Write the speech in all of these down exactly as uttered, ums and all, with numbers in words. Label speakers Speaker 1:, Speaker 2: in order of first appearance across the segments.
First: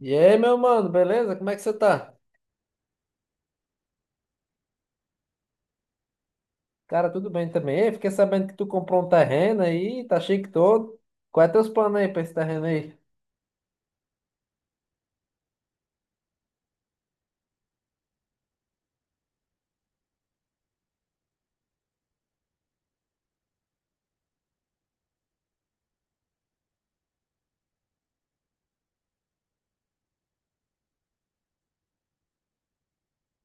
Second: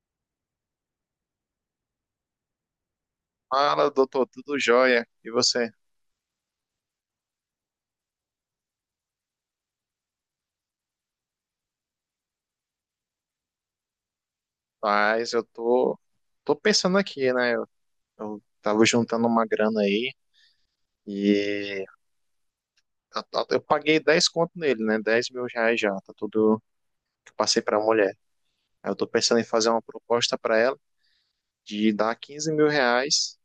Speaker 1: E aí, meu mano, beleza? Como é que você tá?
Speaker 2: Fala, doutor, tudo jóia? E você?
Speaker 1: Cara, tudo bem também. Ei, fiquei sabendo que tu comprou um terreno aí, tá chique todo. Quais é teus planos aí pra esse terreno aí?
Speaker 2: Mas eu tô, tô pensando aqui, né? Eu, eu tava juntando uma grana aí e eu, tô- eu paguei dez conto nele, né? Dez mil reais já, tá tudo que eu passei pra mulher. Aí eu tô pensando em fazer uma proposta pra ela de dar quinze mil reais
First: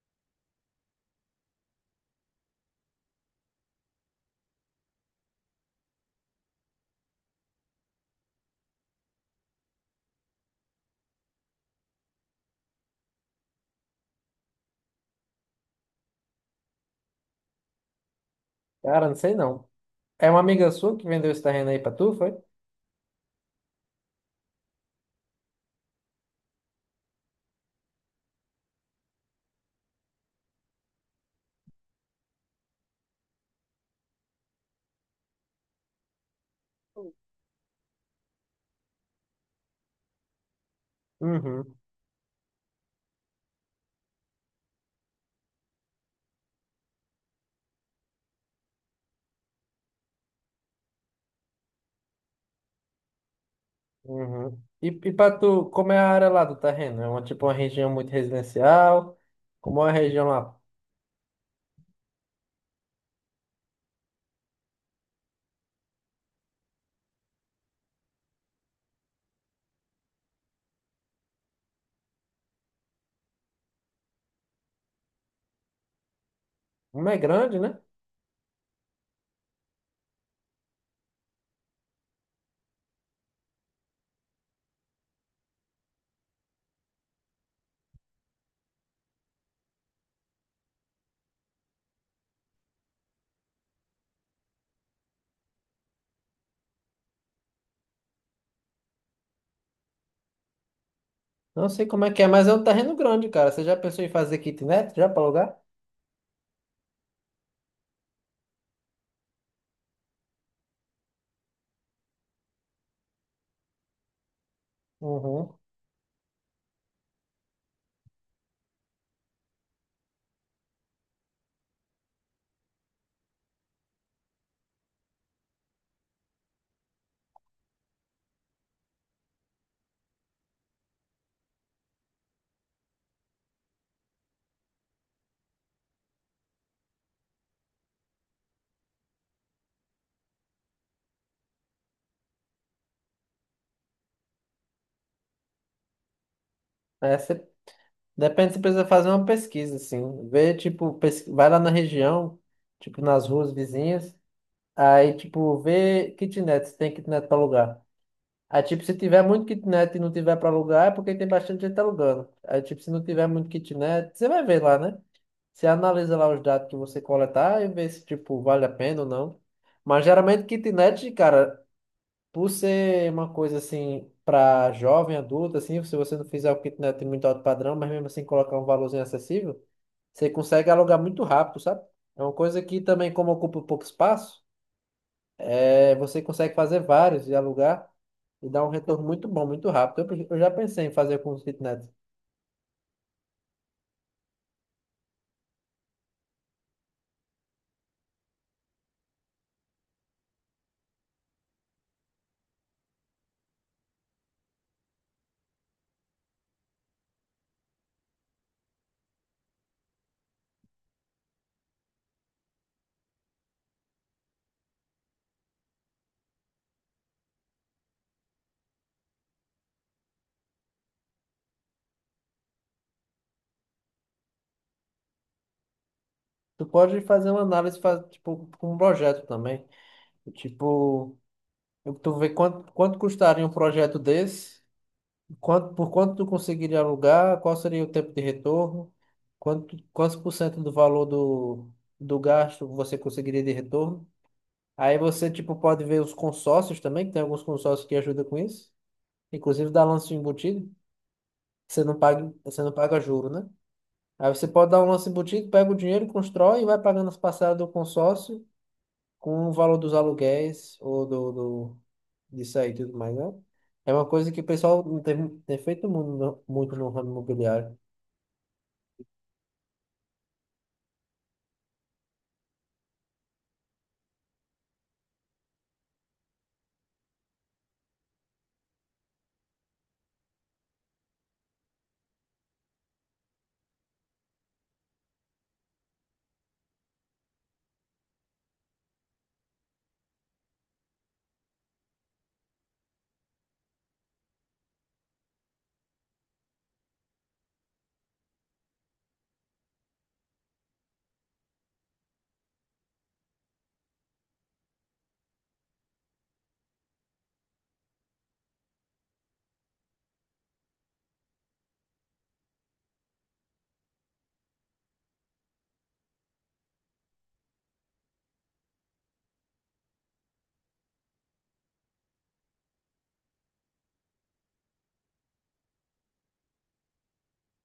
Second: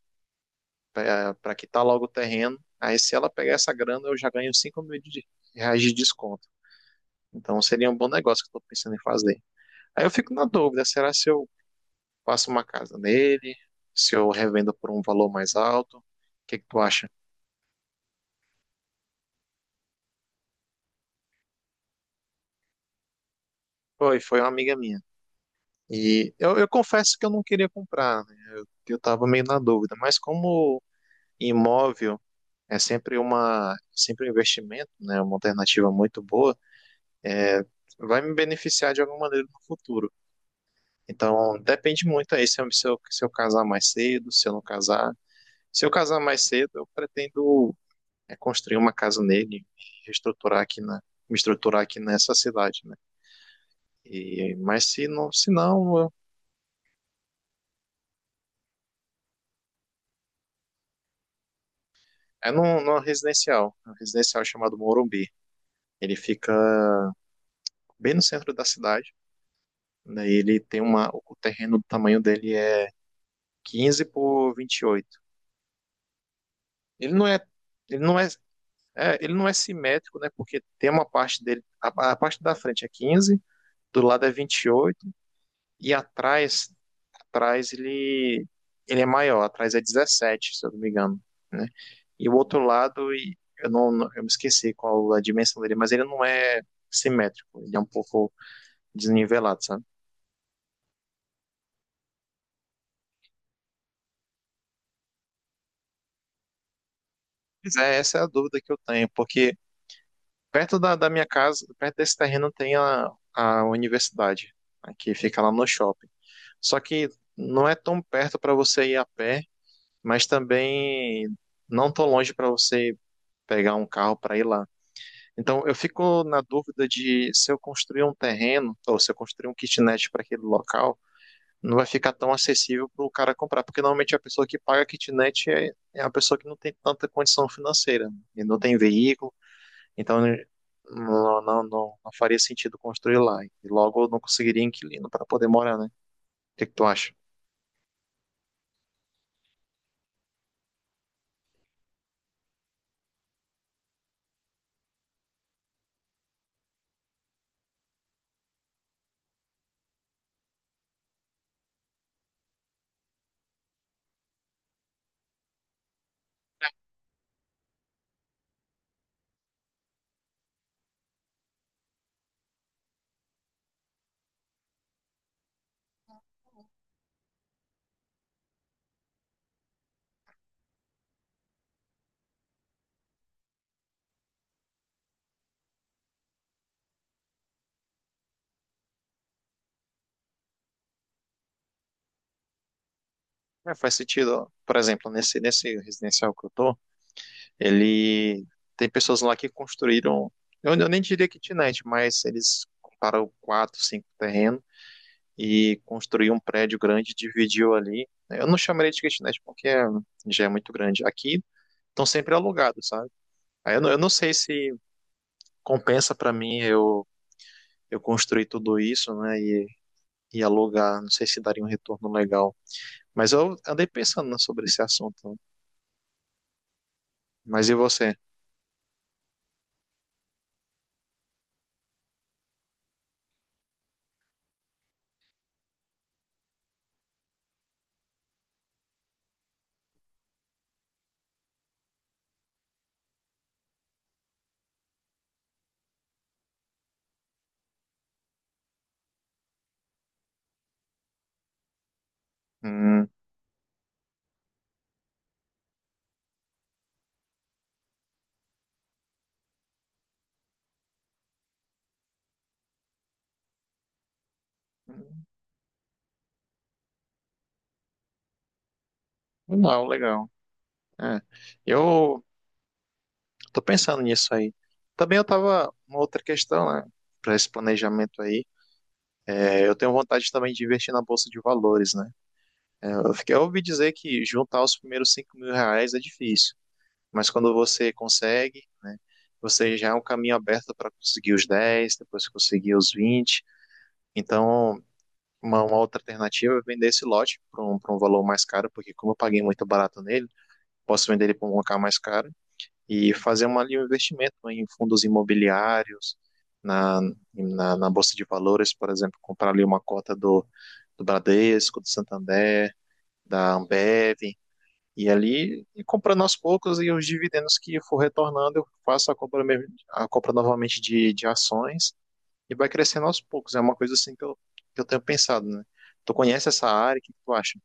Speaker 2: pra, pra quitar logo o terreno. Aí se ela pegar essa grana, eu já ganho cinco mil de, reais de desconto. Então seria um bom negócio que eu tô pensando em fazer. Aí eu fico na dúvida, será se eu faço uma casa nele, se eu revendo por um valor mais alto. O que que tu acha?
Speaker 1: Cara, não sei não. É uma amiga sua que vendeu esse terreno aí pra tu, foi?
Speaker 2: Foi, foi uma amiga minha. E eu, eu confesso que eu não queria comprar, né? Que eu tava meio na dúvida, mas como imóvel é sempre uma, sempre um investimento, né? Uma alternativa muito boa, é, vai me beneficiar de alguma maneira no futuro. Então,
Speaker 1: Uhum.
Speaker 2: depende muito aí se eu, se eu, se eu casar mais cedo, se eu não casar. Se eu casar mais cedo, eu pretendo é construir uma casa nele e reestruturar aqui na, me estruturar aqui nessa cidade, né? E,
Speaker 1: Uhum.
Speaker 2: mas
Speaker 1: E,
Speaker 2: se
Speaker 1: e
Speaker 2: não,
Speaker 1: para
Speaker 2: se
Speaker 1: tu, como
Speaker 2: não,
Speaker 1: é a
Speaker 2: eu-
Speaker 1: área lá do terreno? É uma, tipo uma região muito residencial? Como é a região lá?
Speaker 2: é num, numa residencial, um residencial chamado Morumbi. Ele fica bem no centro da cidade, né? E ele tem uma, o terreno do tamanho dele é quinze por vinte e oito.
Speaker 1: Como
Speaker 2: Ele
Speaker 1: é
Speaker 2: não é,
Speaker 1: grande, né?
Speaker 2: ele não é, é ele não é simétrico, né? Porque tem uma parte dele, a, a parte da frente é quinze, do lado é vinte e oito e atrás atrás ele, ele é maior, atrás é dezessete se eu não me engano, né? E o outro lado, e eu não, não- eu me esqueci qual a dimensão dele, mas ele não é simétrico, ele é um pouco desnivelado, sabe?
Speaker 1: Não sei como é que é, mas é um terreno grande, cara. Você já pensou em fazer kitnet já para alugar?
Speaker 2: Mas é, essa é a dúvida que eu tenho, porque perto da, da minha casa, perto desse terreno tem a, a universidade, né, que fica lá
Speaker 1: Uhum.
Speaker 2: no shopping. Só que não é tão perto para você ir a pé, mas também não tão longe para você pegar um carro para ir lá. Então, eu fico na dúvida de se eu construir um terreno ou se eu construir um kitnet para aquele local, não vai ficar tão acessível para o cara comprar, porque normalmente a pessoa que paga kitnet é, é a pessoa que não tem tanta condição financeira, né? E não tem veículo, então não, não, não, não faria sentido construir lá. E logo eu não conseguiria inquilino para poder morar, né? O que que tu acha?
Speaker 1: É, Depende, você precisa fazer uma pesquisa, assim. Ver, tipo, pes- vai lá na região, tipo, nas ruas vizinhas. Aí, tipo, vê kitnet, se tem kitnet para alugar. Aí, tipo, se tiver muito kitnet e não tiver para alugar, é porque tem bastante gente alugando. Aí, tipo, se não tiver muito kitnet, você vai ver lá, né? Você analisa lá os dados que você coletar e vê se, tipo, vale a pena ou não. Mas geralmente kitnet, cara, por ser uma coisa assim para jovem, adulto, assim, se você não fizer o que não tem muito alto padrão, mas mesmo assim colocar um valorzinho acessível, você consegue alugar muito rápido, sabe? É uma coisa que também, como ocupa um pouco espaço, é, você consegue fazer vários e alugar e dar um retorno muito bom, muito rápido. Eu, eu já pensei em fazer com os kitnets.
Speaker 2: É, faz sentido, ó. Por exemplo, nesse, nesse residencial que eu tô, ele tem pessoas lá que construíram, eu, eu nem diria kitnet, mas eles compraram quatro, cinco terrenos e construiu um prédio grande, dividiu ali. Eu não chamaria de kitnet porque é- já é muito grande. Aqui estão sempre alugados, sabe? Aí eu não, eu não sei se compensa para mim eu, eu construir tudo isso, né, e, e alugar. Não sei se daria um retorno legal. Mas eu andei pensando, né, sobre esse assunto.
Speaker 1: Tu pode fazer uma
Speaker 2: Mas e
Speaker 1: análise, faz,
Speaker 2: você?
Speaker 1: tipo, com um projeto também. Tipo, tu vê quanto, quanto custaria um projeto desse. Quanto, por quanto tu conseguiria alugar? Qual seria o tempo de retorno? Quanto, quantos por cento do valor do, do gasto você conseguiria de retorno? Aí você, tipo, pode ver os consórcios também, que tem alguns consórcios que ajudam com isso. Inclusive dá lance embutido. Você não paga, você não paga
Speaker 2: Hum,
Speaker 1: juro, né? Aí você pode dar um lance embutido, pega o dinheiro, constrói e vai pagando as parcelas do consórcio com o valor dos aluguéis ou do, do, disso aí e tudo mais, né? É uma coisa que o pessoal não tem, tem feito muito, no- muito no ramo imobiliário.
Speaker 2: não, legal. É. Eu tô pensando nisso aí. Também eu tava uma outra questão, né? Para esse planejamento aí, é, eu tenho vontade também de investir na bolsa de valores, né? É, eu fiquei, eu ouvi dizer que juntar os primeiros cinco mil reais é difícil, mas quando você consegue, né? Você já é um caminho aberto para conseguir os dez, depois conseguir os vinte. Então, uma, uma outra alternativa é vender esse lote para um, pra um valor mais caro, porque como eu paguei muito barato nele, posso vender ele para um lugar mais caro e fazer uma, ali um investimento, né, em fundos imobiliários, na, na, na Bolsa de Valores, por exemplo, comprar ali uma cota do, do Bradesco, do Santander, da Ambev, e ali e comprando aos poucos e os dividendos que for retornando, eu faço a compra, mesmo- a compra novamente de, de ações e vai crescendo aos poucos. É uma coisa assim que eu, que eu tenho pensado, né? Tu conhece essa área, o que tu acha?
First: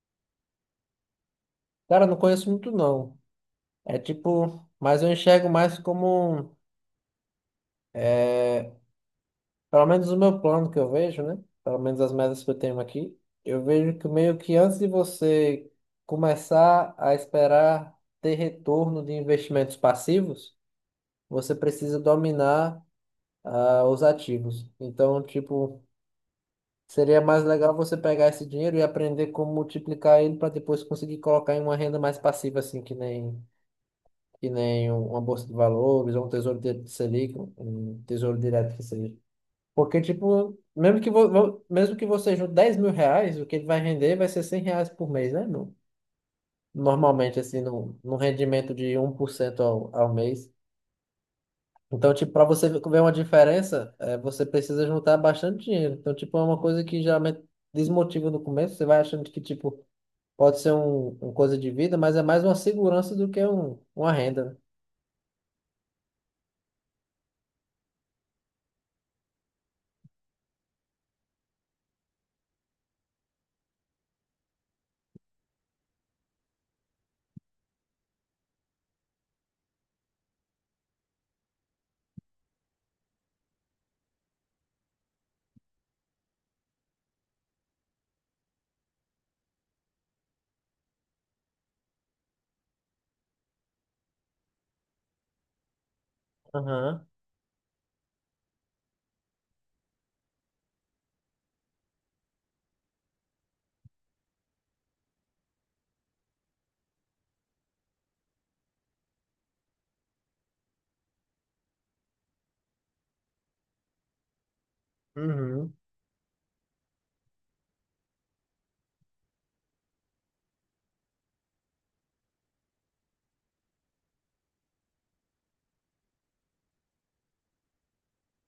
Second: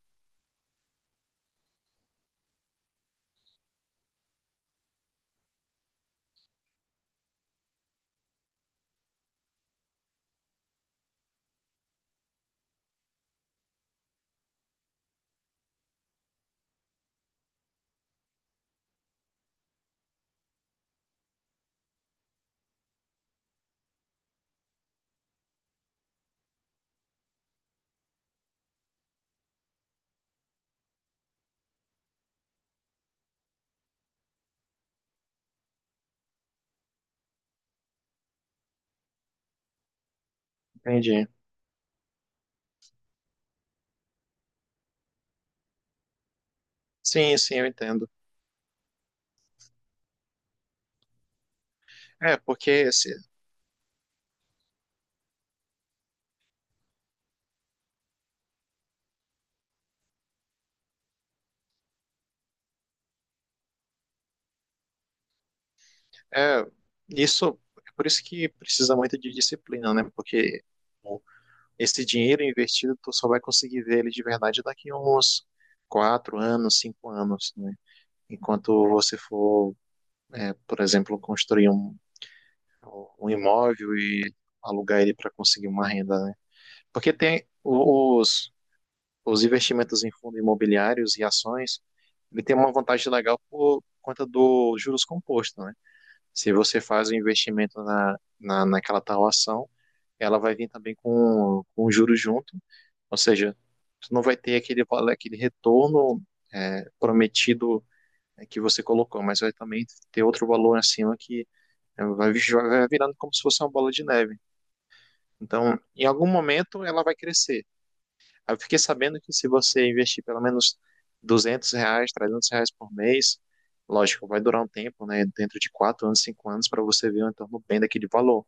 Speaker 1: Cara, não conheço muito não. É tipo, mas eu enxergo mais como, é, pelo menos o meu plano que eu vejo, né? Pelo menos as metas que eu tenho aqui. Eu vejo que meio que antes de você começar a esperar ter retorno de investimentos passivos, você precisa dominar, ah, os ativos. Então, tipo, seria mais legal você pegar esse dinheiro e aprender como multiplicar ele para depois conseguir colocar em uma renda mais passiva, assim, que nem que nem um- uma bolsa de valores, ou um tesouro de Selic, um um tesouro direto que seja. Porque, tipo, mesmo que,
Speaker 2: Entendi.
Speaker 1: vo, vo- mesmo que você junte dez mil reais, o que ele vai render vai ser cem reais por mês, né? No,
Speaker 2: Sim,
Speaker 1: normalmente,
Speaker 2: sim,
Speaker 1: assim,
Speaker 2: eu
Speaker 1: num
Speaker 2: entendo.
Speaker 1: num rendimento de um por cento ao, ao mês. Então, tipo,
Speaker 2: É,
Speaker 1: para você
Speaker 2: porque
Speaker 1: ver
Speaker 2: se,
Speaker 1: uma diferença, é, você precisa juntar bastante dinheiro. Então, tipo, é uma coisa que geralmente desmotiva no começo. Você vai achando que, tipo, pode ser um, uma coisa de vida, mas é mais uma segurança do que um, uma renda, né?
Speaker 2: É, isso é por isso que precisa muito de disciplina, né? Porque bom, esse dinheiro investido tu só vai conseguir ver ele de verdade daqui a uns quatro anos, cinco anos, né? Enquanto você for, é, por exemplo, construir um, um imóvel e alugar ele para conseguir uma renda, né? Porque tem os, os investimentos em fundos imobiliários e ações, ele tem uma vantagem legal por conta dos juros compostos, né? Se você
Speaker 1: Aham.
Speaker 2: faz o investimento na, na, naquela tal ação, ela vai vir também com, com o juro junto, ou seja, tu não vai ter aquele, vale- aquele retorno, é, prometido, é, que você colocou, mas vai também ter outro valor acima que é, vai, vi- vai virando como se fosse uma bola de neve.
Speaker 1: Uhum.
Speaker 2: Então, em algum momento ela vai crescer. Aí eu fiquei sabendo que se você investir pelo menos duzentos reais, trezentos reais por mês, lógico, vai durar um tempo, né? Dentro de quatro anos, cinco anos, para você ver um retorno bem daquele valor.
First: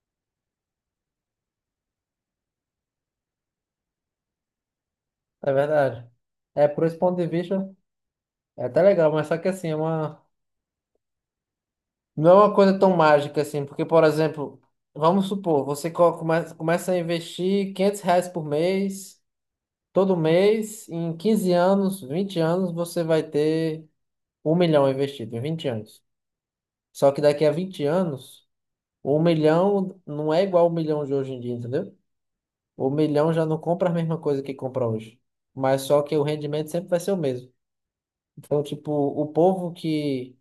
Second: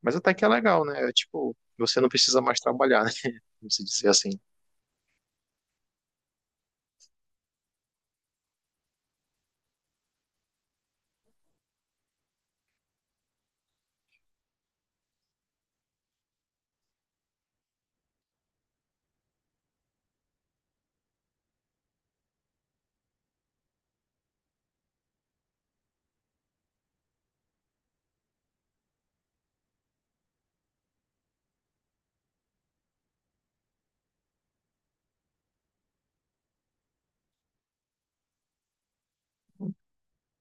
Speaker 2: Mas até que é legal, né? É tipo, você não precisa mais trabalhar, né? Como se dizer assim.
Speaker 1: É verdade. É, por esse ponto de vista, é até legal, mas só que assim, é uma... não é uma coisa tão mágica assim, porque, por exemplo, vamos supor, você co- come- começa a investir quinhentos reais por mês, todo mês, em quinze anos, vinte anos, você vai ter um milhão investido, em vinte anos. Só que daqui a vinte anos, um milhão não é igual ao milhão de hoje em dia, entendeu? O milhão já não compra a mesma coisa que compra hoje. Mas só que o rendimento sempre vai ser o mesmo. Então, tipo, o povo que...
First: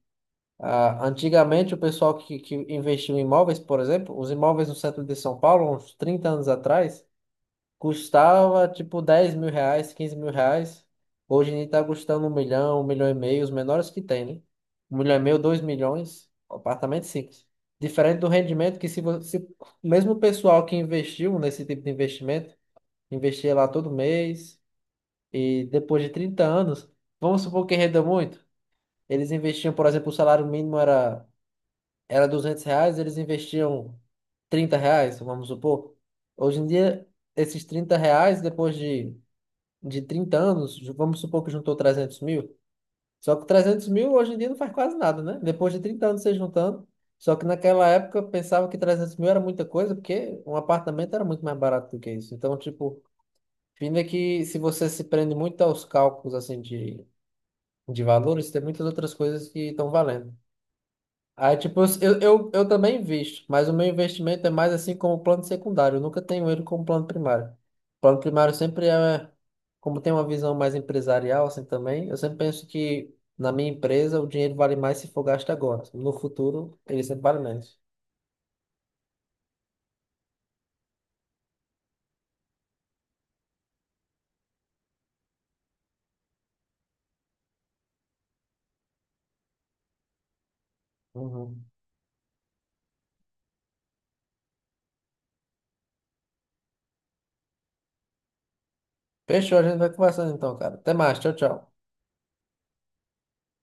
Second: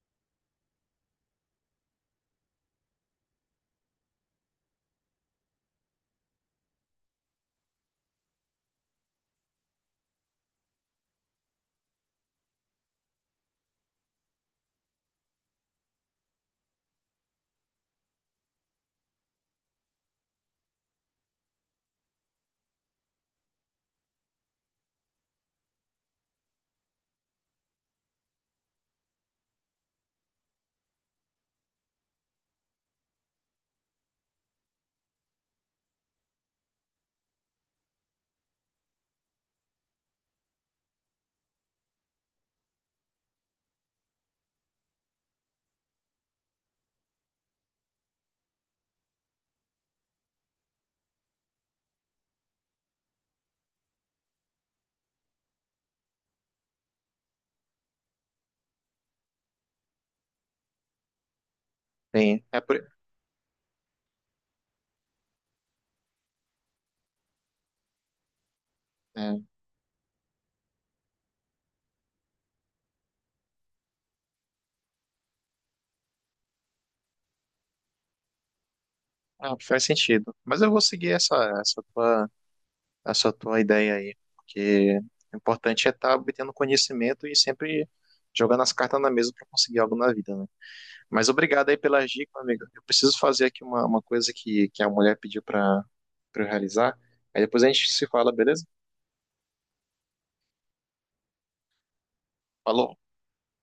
Speaker 1: Ah, antigamente, o pessoal que, que investiu em imóveis, por exemplo, os imóveis no centro de São Paulo, uns trinta anos atrás, custava tipo dez mil reais, quinze mil reais. Hoje em dia está custando um milhão, um milhão e meio, os menores que tem, né? Um milhão e meio, dois milhões, apartamento simples. Diferente do rendimento que se você, mesmo o pessoal que investiu nesse tipo de investimento, investia lá todo mês e depois de trinta anos, vamos supor que renda muito, eles investiam, por exemplo, o salário mínimo era era duzentos reais, eles investiam trinta reais, vamos supor. Hoje em dia, esses trinta reais, depois de, de trinta anos, ju- vamos supor que juntou trezentos mil. Só que trezentos mil hoje em dia não faz quase nada, né? Depois de trinta anos você juntando. Só que naquela época eu pensava que trezentos mil era muita coisa, porque um apartamento era muito mais barato do que isso. Então, tipo, fim é que se você se prende muito aos cálculos assim de, de valores, tem muitas outras coisas que estão valendo. Aí, tipo, eu,
Speaker 2: Tem,
Speaker 1: eu,
Speaker 2: é,
Speaker 1: eu
Speaker 2: por-
Speaker 1: também invisto, mas o meu investimento é mais assim como plano secundário. Eu nunca tenho ele como plano primário. Plano primário sempre é,
Speaker 2: é,
Speaker 1: como tem uma visão mais empresarial, assim também, eu sempre penso que na minha empresa o dinheiro vale mais se for gasto agora. No futuro, ele sempre vale menos.
Speaker 2: ah, faz sentido. Mas eu vou seguir essa, essa tua, essa tua ideia aí, porque o importante é estar obtendo conhecimento e sempre jogando as cartas na mesa para conseguir algo na vida, né? Mas
Speaker 1: Uhum.
Speaker 2: obrigado aí pela dica, meu amigo. Eu preciso fazer aqui uma, uma coisa que, que a mulher pediu para eu realizar. Aí depois a gente se fala, beleza?
Speaker 1: Fechou, a gente vai conversando então, cara. Até mais, tchau, tchau.
Speaker 2: Falou.